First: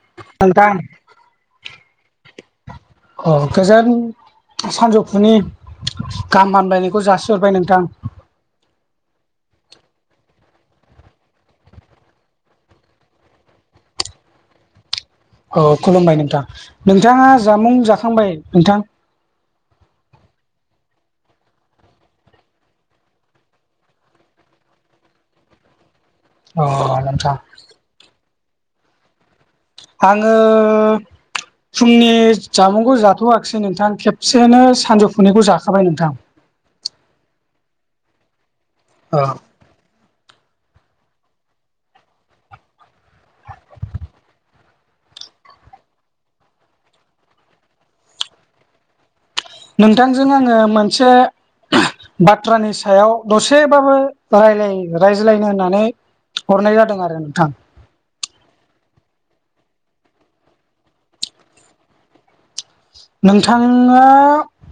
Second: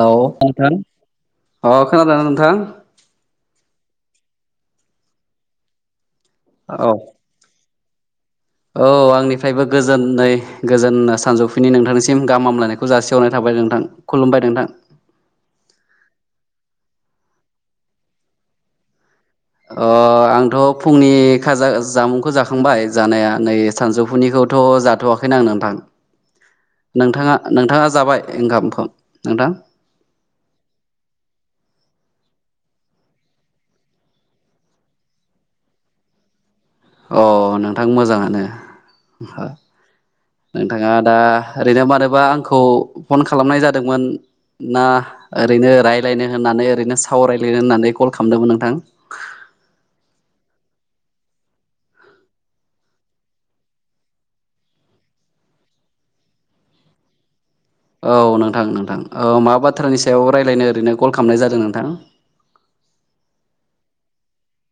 हेल' नोंथां [unintelligible] अ खोनादोंना नोंथां? अ गोजोन सानजौफुनि गाहाम औ हामलायनायखौ जासिहरबाय नोंथां। औ आंनिफ्रायबो गोजोनै गोजोन सानजौफुनि नोंथांनिसिम गाहाम हामलायनायखौ जासिहरनाय थाबाय। नोंथां, खुलुमबाय नोंथां। औ खुलुमबाय नोंथां। नोंथाङा जामुं जाखांबाय नोंथां? ओ आंथ' फुंनि खाजा जामुंखौ जाखांबाय जानाया नै सानजौफुनिखौ थ' जाथ'वाखैनो आं नोंथां, अ नोंथां नोंथाङा नोंथाङा जाबाय? ओंखाम खौ नोंथां। आङो! फुंनि जामुंखौ जाथ'वाखिसै नोंथां खेबसेनो सानजौफुनिखौ जाखाबाय नोंथां। [inaudible] अ नोंथां मोजाङानो। ओ नोंथाङा दा ओरैनो मानोबा आंखौ फन खालामनाय जादोंमोन? ना ओरैनो रायज्लायनो होननानै ओरैनो सावरायलायनो होननानै कल खालामदोंमोन नोंथां? नोंथांजों आङो मोनसे बाथ्रानि सायाव दसेबाबो रायलाय रायज्लायनो होननानै हरनाय जादों आरो नोंथां। औ नोंथां नोंथां ओ मा बाथ्रानि सायाव रायज्लायनो ओरैनो कल खालामनाय जादों नोंथां? नोंथाङा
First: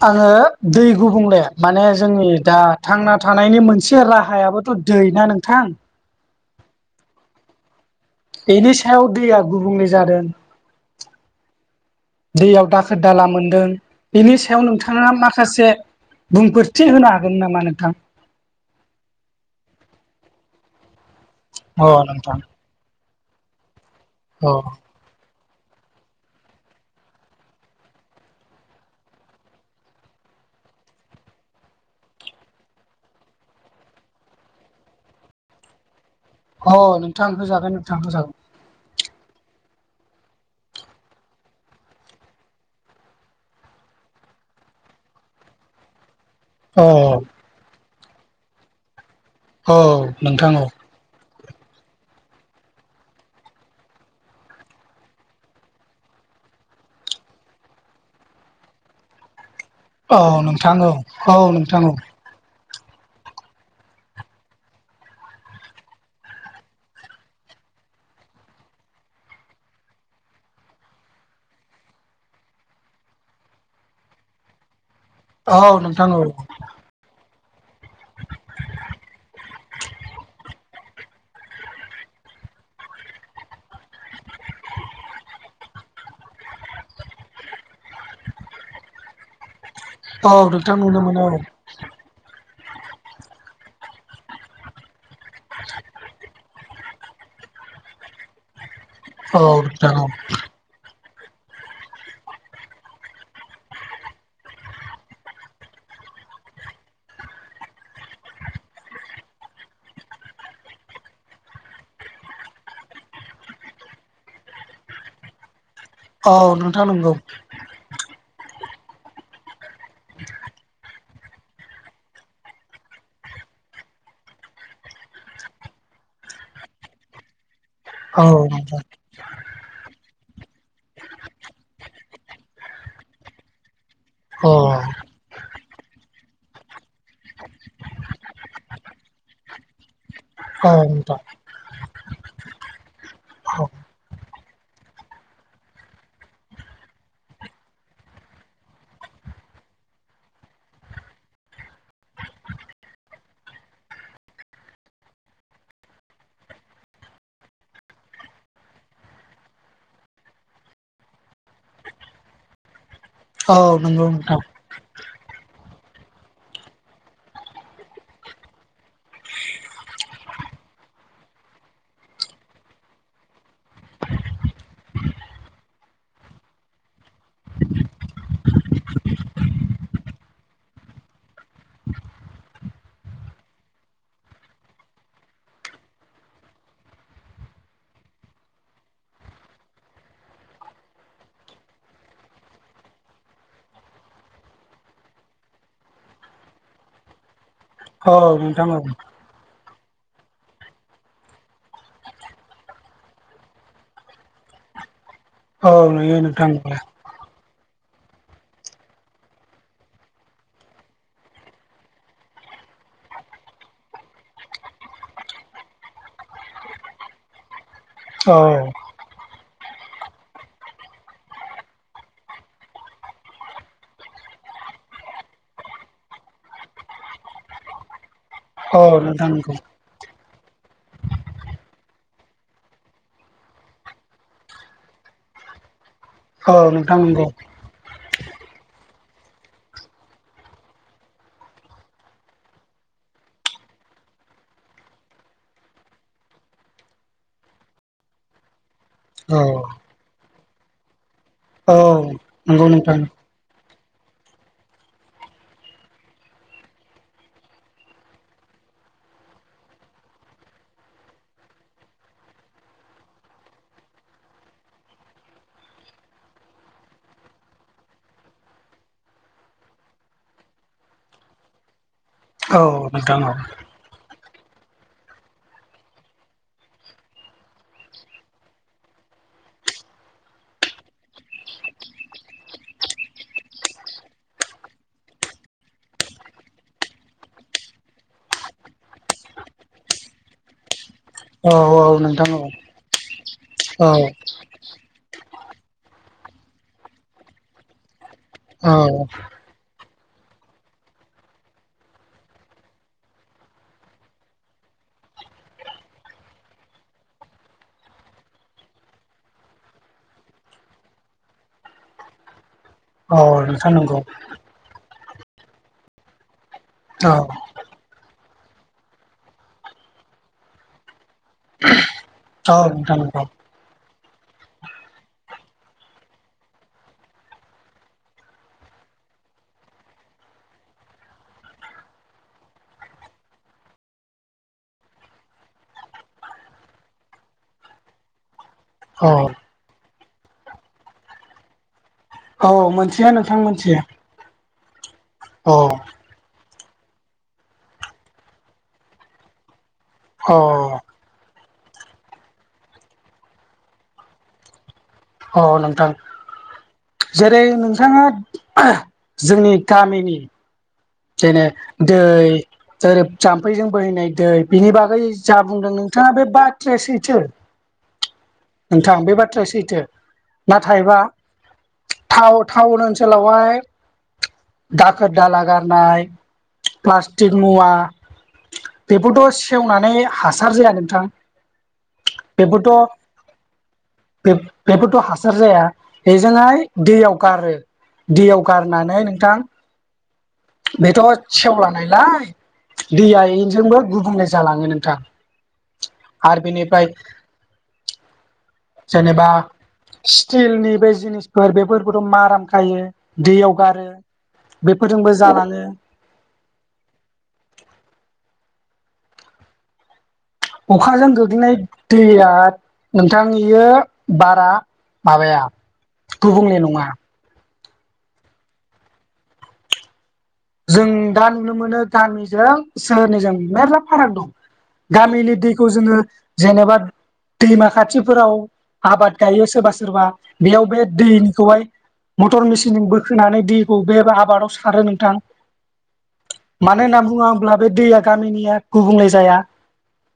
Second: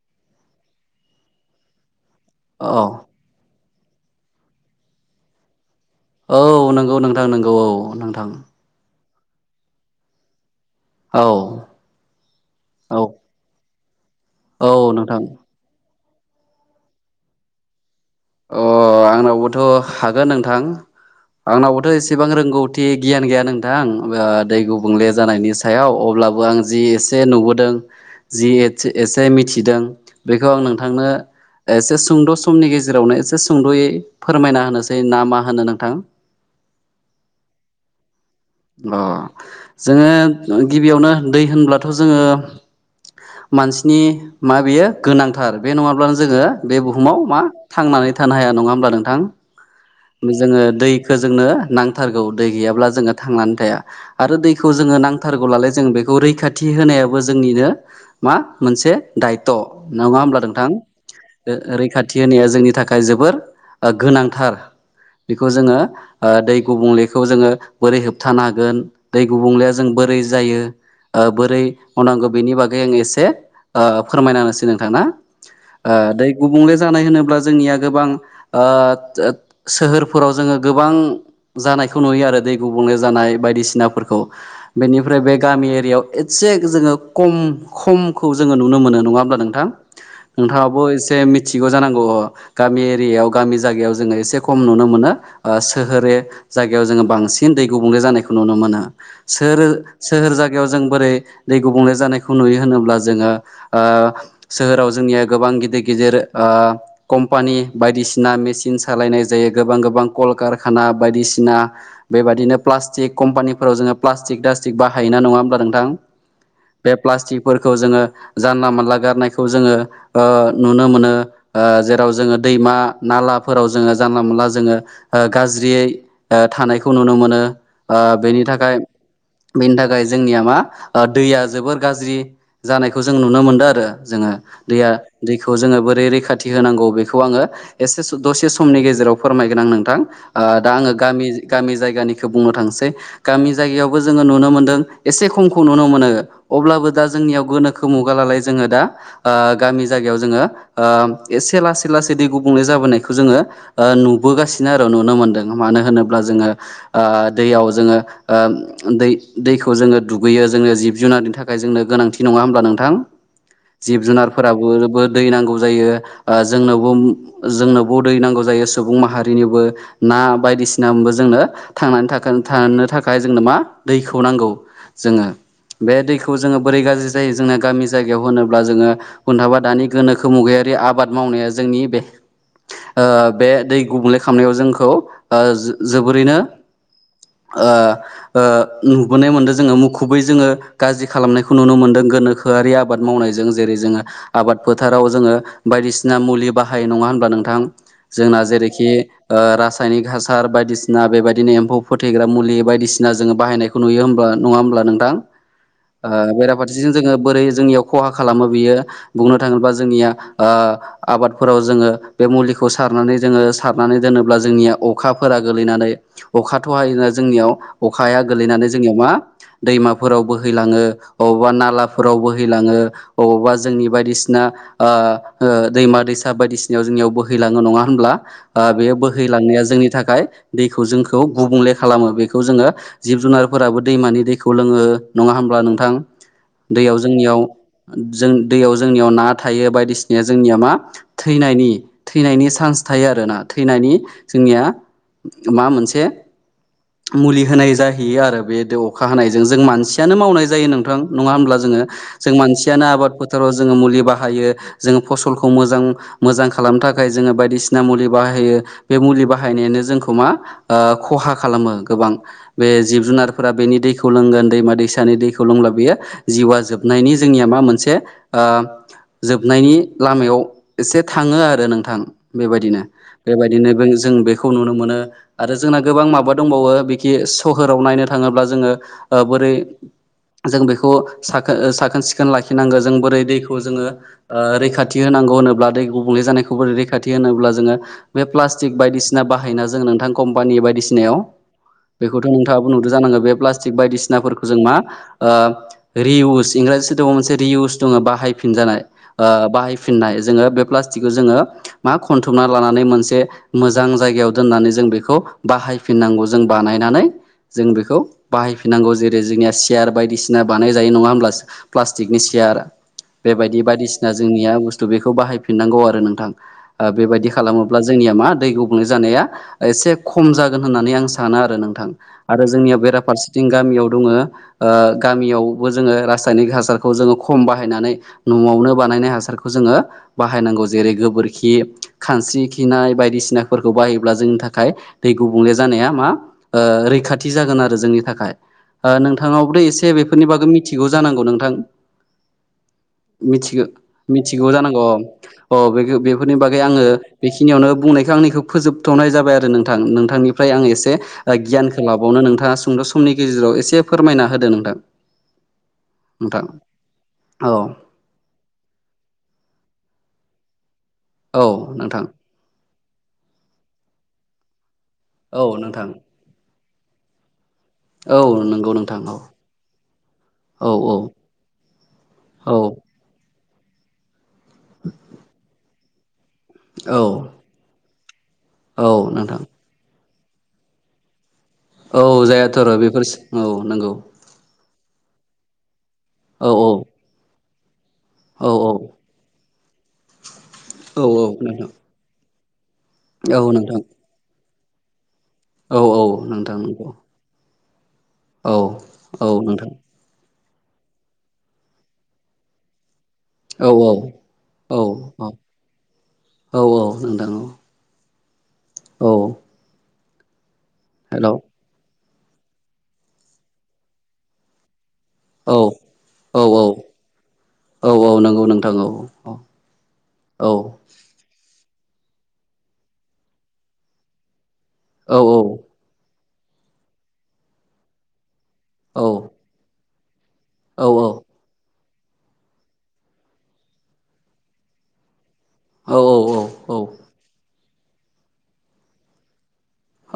आङो दै गुबुंले माने जोंनि दा औ थांना थानायनि मोनसे राहायाबोथ' दै ना नोंथां। औ नंगौ नोंथां नंगौ औ। नोंथां बेनि सायाव दैया गुबुंले जादों। औ दैयाव औ दाखोर दाला मोनदों। बेनि सायाव औ नोंथाङा नोंथां माखासे बुंफोरथि होनो हागोन नामा नोंथां? अ आंनावबोथ' हागोन नोंथां अ आंनावबोथ' एसेबां नोंथां रोंगौथि गियान गैया नोंथां ओ अ दै गुबुंले जानायनि याव अब्लाबो आं जि एसे नुबोदों जि एसे मिथिदों बेखौ आं नोंथांनो एसे सुंद' समनि गेजेराव जेरावनो एसे सुंद'यै फोरमायना होनोसै ना मा होनो नोंथां। अ नोंथां होजागोन नोंथांखौ होजागोन। अ जोङो गिबियावनो दै होनब्लाथ' जोङो। मानसिनि मा बेयो गोनांथार बे नङाब्ला जोङो बे औ बुहुमाव मा थांनानै थानो हाया नङा होमब्ला नोंथां। औ नोंथां जोङो औ दैखौ जोंनो नांथारगौ दै गैयाब्ला जोङो थांनानै थाया आरो दैखौ जोङो नांथारनालाय जों बेखौ रैखाथि होनायाबो जोंनिनो मा मोनसे दाय त' नङा औ होमब्ला नोंथां औ औ नोंथां औ रैखाथि होनाया जोंनि थाखाय थाखाय जोबोर गोनांथार। बेखौ जोङो ओ दै गुबुंलेखौ जोङो बोरै होबथानो हागोन दै गुबुंले जों बोरै जायो। बोरै मावनांगौ बेनि बागै आं एसे फोरमाय होनोसै नोंथांना। औ नोंथां औ दै गुबुंले जानाय होनोब्ला जोंनिया गोबां। सोहोरफोराव जोङो गोबां। जानायखौ नुयो आरो दै गुबुंले जानाय बायदिसिनाफोरखौ बेनिफ्राय बे गामि एरियाव एसे जोङो खम खमखौ जोङो नुनो मोनो नङा होमबा नोंथां। औ नोंथां नोंथाङाबबो नुनो एसे मोनो औ मिथिगौ जानांगौ। गामि एरियायाव गामि जायगायाव जोङो एसे खम नुनो मोनो सोहोर। जायगायाव जोङो बांसिन दै गुबुंले जानायखौ नुनो मोनो औ सोहोर नोंथां औ सोहोर जायगायाव जों बोरै दै गुबुंले जानायखौ नुयो होनोब्ला जोङो सोहोराव जोंनिया गोबां गिदिर गिदिर कम्पा बायदिसिना मेसिन सालायनाय जायो गोबां गोबां कलकारखाना बायदिसिना बेबायदिनो प्लास्टिक कम्पानिफोराव जोङो प्लास्टिक बाहायोना नोंथां नङा होनब्ला नोंथां औ नोंथां बे नंगौ प्लास्टिकफोरखौ जोङो। जानला मोनला गारनायखौ जोङो नुनो मोनो जेराव जोङो दैमा नाला जोङो जानला मोनला जोङो गाज्रियै थानायखौ नुनो मोनो। औ बेनि थाखाय। नोंथां बेनि थाखाय जोंनिया मा दैया जोबोर गाज्रि जानायखौ जों नुनो मोनदों आरो जोङो। अ दै औ दैखौ जोङो बोरै रैखाथि होनांगौ बेखौ आङो एसे दसे गेजेराव फोरमायगोन नोंथां दा आङो नोंथां गामि जायगानिखौ बुंनो थांसै गामि औ जा जायगायावबो जोङो नुनो मोनदों एसे खमखौ नुनो मोनो अब्लाबो दा जोंनियाव गोनोखो मुगानालाय जोङो। दा गामि जायगायाव जोङो एसे लासै लासै दै गुबुंले जाबोनायखौ जोङो। नुबोगासिनो आरो नुनो मोनदों मानो होनोब्ला जोङो दैयाव जोङो दै दैखौ जोङो दुगैयो जोङो जिब जुनारनि थाखाय जोंनो गोनांथि नङा होमब्ला नोंथां। औ जिब नंगौ नोंथां जुनारफोराबो। दै नौ जायो जोंनोबो दै नांगौ। जायो सुबुं माहारिनिबो ना बायदिसिना जोंनो थांनानै थानो थाखाय जोंनो। मा दैखौ नांगौ जोङो। बे दैखौ जोङो बोरै गाज्रि जायो जोंना गामि जायगायाव होनोब्ला जोङो थाबा दानि गोनोखो मुगायाव। आबाद मावनाया जोंनि बे बे दै गुबुंले खालामनायाव जोंखौ जोबोरैनो ओ ओ नुबोनाय मोनदों जोङो मुखुबै जोङो गाज्रि खालामनायखौ नुनो मोनदों। गोनोखोआरि आबाद मावनायजों जेरै जोङो आबाद फोथाराव जोङो बायदिसिना मुलि बाहायो नङा। होनबा नोंथां औ जोंना नोंथां औ जेरैखि रासाय रासायनारि हासार बायदिसिना बेबायदिनो एम्फौ फोथैग्रा मुलि बायदिसिना जोङो बाहायनायखौ नुयो होब्ला नङा होमब्ला। नोंथां औ नंगौ नोंथां बेराफारसे जों बोरै जोंनियाव खहा खालामो बियो बुंनो थाङोबा जोंनिया आबादफोराव जोङो बे मुलिखौ सारनानै जोङो सारनानै दोनोब्ला जोंनिया अखाफोरा गोलैनानै अखाथ' हायोना जोंनियाव। अखाया औ गोलैनानै जोंनियाव मा दैमाफोराव बोहैलाङो अबावबा नालाफोराव बोहैलाङो अबावबा जोंनि बायदिसिना ओ -ओ दैमा दैसा बायदिसिनायाव जोंनियाव बोहै लाङो नङा होनब्ला ओ औ बे नोंथां नंगौ बोहैलांनाया जोंनि थाखाय दैखौ जोंखौ गुबुंले खालामो बेखौ जोङो जिब जुनारफोराबो दैमानि दैखौ लोङो नङा होन ब्ला नोंथां औ दैयाव नोंथां नंगौ जोंनियाव जों दैयाव जोंनियाव ना थायो बायदिसिनाया जोंनिया मा थैनायनि थैनायनि सान्स थायो आरोना थैनायनि जोंनिया मा मोनसे मुलि होनाय जाहैयो आरो बे देव अखा औ हानायजों जों मानसियानो मावनाय जायो नोंथां नङा होमब्ला औ जोङो जों नंगौ मानसियानो नोंथां आबाद फोथाराव जोङो मुलि बाहायो जोङो फसलखौ मोजां मोजां खालामनो था खाय जोङो बायदिसिना मुलि बाहायो बे मुलि बाहायनायानो जोंखौ मा ओ खहा खालामो गो बां बे जिब जुनारफोरा बेनि दैखौ लोंगोन दैमा दैसानि दैखौ लोंब्ला बेयो जिउआ जोबनाय [unintelligible] जोंनिया मा मोनसे ओ जोबनायनि लामायाव एसे थाङो आरो नों थां औ बेबायदिनो नोंथां औ बेबायदिनो बै जों बे खौ नुनो मोनो आरो जोंना गोबां माबा दंबावो बिखि सोहोराव नायनो थाङोब जोङो ओ ब्रै जों बेखौ साखो साखोन-सिखोन लाखिनांगो जों बोरै दैखौ जोङो ओ रैखाथि खौ होनोब्ला दै गुबुंले जानायखौ रैखाथि होनोब्ला जोङो बे प्लास्टिक बायदिसिना बाहायना जोंङो नोंथां कम्पानि बायदिसि नायाव औ औ नोंथां बेखौथ' औ नोंथाङाबो नुदो जानांगो बे प्लाष्टिक औ बायदिसिनाफोरखौ जों मा ओ रि उस इंराजि सोदोबाव मोनसे रि उस दङो औ बाहायफिनजानाय ओ बाहाय फिननाय जोङो बे प्लास्टिकखौ जोङो मा खनथुमना लानानै मोनसे मोजां जायगायाव दोननानै जों बेखौ बाहायफिननांगौ जों बानायनानै जों बेखौ बाहायफिनांगौ जेरै जोंनिया सेयार बायदिसिना बानाय जायो नङा होमब्ला प्लास्टिकनि सियार औ बेबायदि नोंथां नंगौ बायदिसिना जोंनिया बुस्थु बेखौ बाहायफिननांगौ आरो नोंथां। ओ औ बेबायदि खालामोब्ला जोंनिया मा दै गुबुंले जानाया एसे खम जागोन होननानै आं सानो आरो नोंथां। आरो औ जोंनियाव नोंथां नंगौ बेराफारसेथिं गामियाव दङो ओ गामियावबो जोङो रासायनिक हासारखौ जोङो खम बाहायनानै न'आवनो बानायनाय हासार बेखौ जोङो बाहायनांगौ जेरै गोबोर खि खानस्रि खिनाय बायदिसिनाफोरखौ बाहायोब्ला जोंनि थाखाय दै गुबुंले जानाया मा ओ रैखाथि जागोन आरो जोंनि थाखाय। ओ औ नोंथाङावबोथ' एसे बेफोरनि बागै मिथिगौ जानांगौ नोंथां औ मोनथियो नोंथां मिथिगो मोनथियो मिथिगौ जानांगौ औ अ अ बे [unintelligible] फोरनि बागै आङो बेखिनियावनो बुंनायखौ आंनिखौ फोजोबथ'नाय जाबाय आरो नोंथां औ नोंथांनिफ्राय आङो एसे ओ गियानखो लाबावनो नोंथाङा सुंद' समनि गेजेराव एसे फोरमायना होदो नोंथां। अ नोंथां नोंथां जेरै औ नोंथाङा जोंनि गामिनि जेने औ दै नोंथां ओरै जाम्फैजों बोहैनाय दै बिनि बा गै जा औ बुंदों नोंथां नोंथाङा बे बाथ्राया सैथो। औ नंगौ नोंथां बे औ बाथ्राया सैथो औ नाथायबा टाव औ टाउन ओनसोलावहाय दाखोर दाला गारनाय प्लास्टिक मुवा औ बेफोरथ' नोंथां सेवनानै हासार जाया नोंथां। औ जायाथ'र' बेफोर बेफोरथ' औ नंगौ बेफोरथ' हासार जाया औ बेजोंहाय औ दैयाव गारो दैयाव औ गारनानै थां बेथ' औ औ नोंथां सेवलांनायलाय दैआ औ नोंथां इजोंबो गुबुंले जालाङो नोंथां। औ औ आरो नोंथां नंगौ बेनिफ्राय औ जेनेबा औ नोंथां स्टिलनि बे जिनिसफोर बेफोरखौथ' माराम खायो दैयाव औ गारो औ बेफोरजोंबो औ जालाङो औ औ नोंथां औ औ अखाजों हेलौ गोग्लैनाय दैया नोंथां इयो बारा माबाया औ औ गुबुंले औ नङा औ औ नंगौ नोंथां औ औ औ जों दा नुनो मोनो गामिजों सोहोरनिजों मेर्ला फाराग दं। औ गामिनि दैखौ जोङो जेनेबा दैमा खाथिफोराव औ आबाद गायो सोरबा सोरबा बेयाव बे औ दैनिखौहाय मटर मेसिनजों बोखोनानै दैखौ बे आबादाव सारो नोंथां। औ औ औ औ मानो होनना बुङोब्ला बे दैया गामिनिया गुबुंले जाया।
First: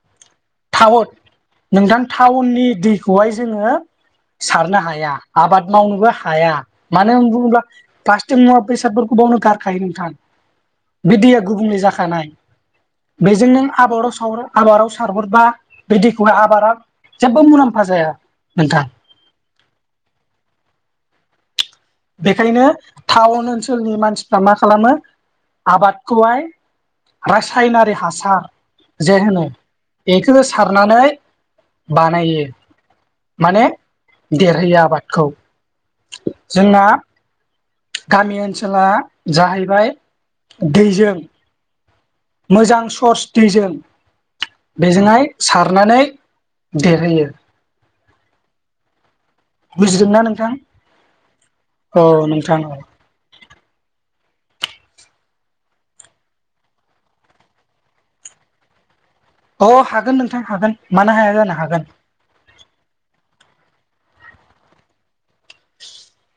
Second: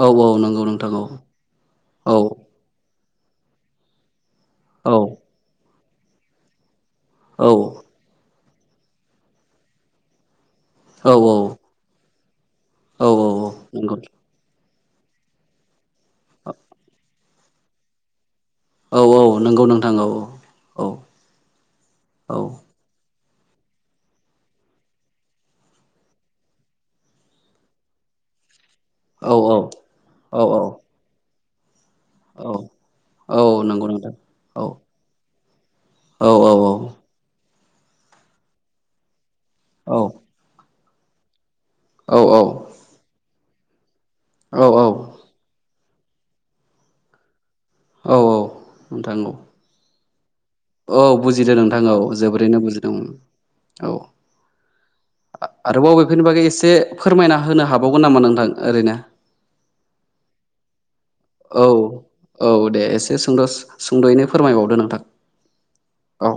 औ औ नंगौ नोंथां औ टाउन नोंथां औ टाउननि दै बखौहाय जोङो सारनो औ हाया आबाद मावनोबो हाया। मानो होनना औ बुङोब्ला गासै मुवा बेसादफोरखौ बावनो गारखायो नोंथां। औ बे दैया गुबुंले जाखानाय औ औ बेजों नों नंगौ आबादाव साव- आबादाव सारहरबा बे दैखौहाय आबादा जेबो मुलाम्फा जाया। नोंथां औ औ नंगौ नोंथां औ औ औ। बेखायनो टाउन ओनसोलनि मानसिफ्रा मा खालामो आबादखौहाय रासायनारि हासार जे औ होनो बेखौ औ सारनानै बानायो औ औ माने नंगौ नोंथां औ देरहोयो आबादखौ। औ औ औ जोंना गामि ओनसोला जाहैबाय दैजों औ मोजां सर्स दैजों औ बेजोंहाय सारनानै देरहोयो। औ औ नोंथां नंगौ। बुजिदों ना नों औ बुजिदों नोंथां औ नोंथां जोबोरैनो औ बुजिदों औ। आरोबाव अबेफोरनि बागै एसे फोरमायना होनो हाबावगोन नामा नोंथां ओरैनो? अ हागोन नोंथां हागोन। मानो हाया जानो औ हागोन औ दे एसे सोंद'स सुंद'यैनो फोरमायबावदो नोंथां औ।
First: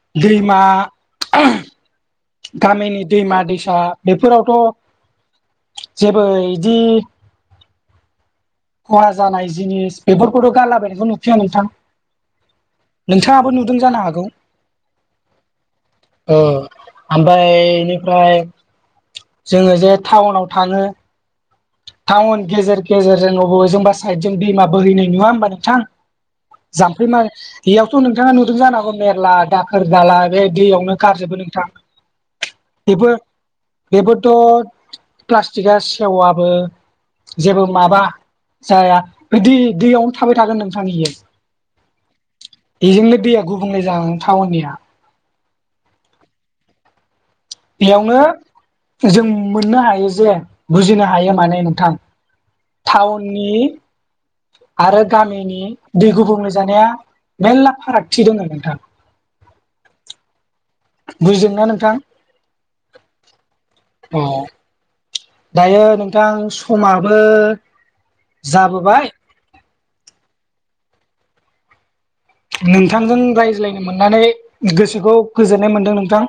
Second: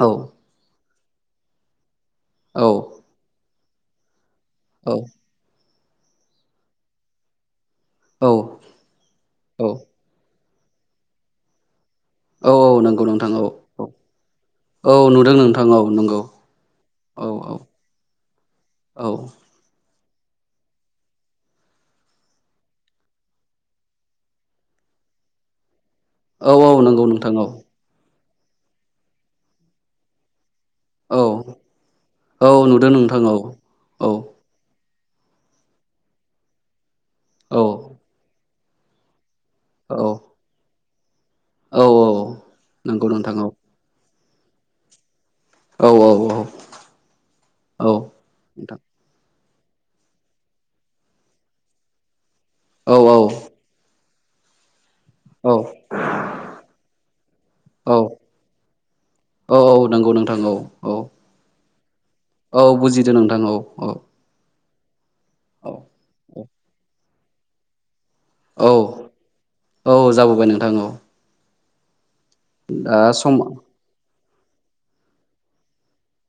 औ दैमा औ गामिनि दैमा दैसा बे औ फोरावथ' जेबो इदि खहा जानाय औ जिनिस बेफोरखौथ' गारलाबायनायखौ नुखाया नोंथां। औ नंगौ नोंथां औ नोंथाङाबो नुदों औ जानो हागौ। औ नुदों नोंथां औ नंगौ औ औ ओमफ्राय औ बेनिफ्राय औ जोङो जे टाउनाव थाङो। टाउन गेजेर गेजेरजों बबेजोंबा साइदजों दैमा बोहैनाय नुवा होमबा नोंथां? औ औ नंगौ जाम्फै मा नोंथां औ बेयावथ' नोंथाङा नुदों जानो हांगौ मेरला दाखोर दाला बे दैयावनो औ गारजोबो नोंथां औ नुदों बेबो नोंथां औ औ बेबोथ' प्लास्टिकआ सेवाबो औ जेबो माबा जाया दै औ दैयावनो थाबाय थागोन नोंथां बेयो औ औ नंगौ बेजोंनो नोंथां दैया औ गुबुंले जालां। टाउननिया औ औ औ। औ बेयावनो नोंथां जों मोननो हायो जे बुजिनो हायो माने नोंथां। औ औ टाउननि आरो औ गामिनि दै गुबुंले जानाया मेर्ला औ फारागथि दङ नोंथां। औ -औ नंगौ नोंथां औ औ बुजिदोंना नोंथां? औ बुजिदो नोंथां औ औ अ औ दायो नोंथां समाबो औ जाबोबाय औ जाबोबाय नोंथां औ। दा नोंथांजों समा रायज्लायनो मोननानै गोसोखौ गोजोननाय मोनदों नोंथां।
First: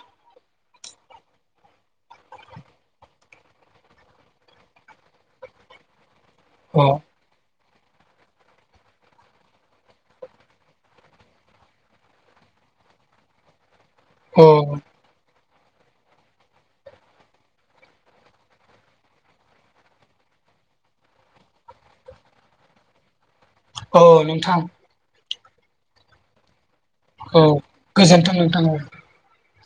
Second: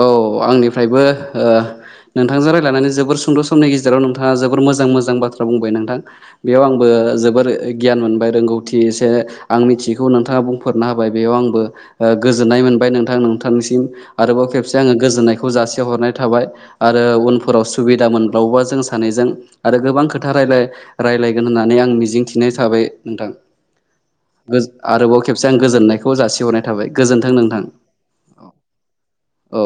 औ आंनिफ्रायबो नोंथांजों रायज्लायनानै जोबोर सुंद' समनि गेजेराव नोंथाङा जोबोर मोजां- मोजां बाथ्रा बुंबाय नोंथां बेयाव आंबो औ जोबोर गियान मोनबाय रोंगौथि एसे आं मिथियैखौ नोंथाङा बुंफोरना होबाय बेयाव आंबो गोजोन्नाय मोन बाय नोंथां नोंथांनिसिम आरोबाव औ खेबसे आङो गोजोननाय खौ‌ जासि हरनाय थाबाय आरो उनफोराव सुबिदा मोनबावोबा जों सानैजों आरो गोबां खोथा रा रायज्लायगोन होन्नानै आं मिजिंथिनाय थाबाय नोंथां। औ नोंथां गोज आरोबाव खेबसे आं गोजोननायखौ जासिहरनाय थाबाय गोजोन्थों औ नोंथां गोजोनथों औ नोंथां औ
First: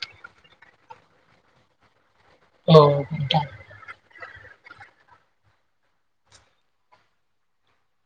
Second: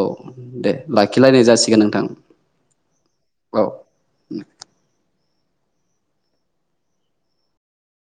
दे लाखिलायनाय जासिगोन नोंथां औ नोंथां औ [inaudible]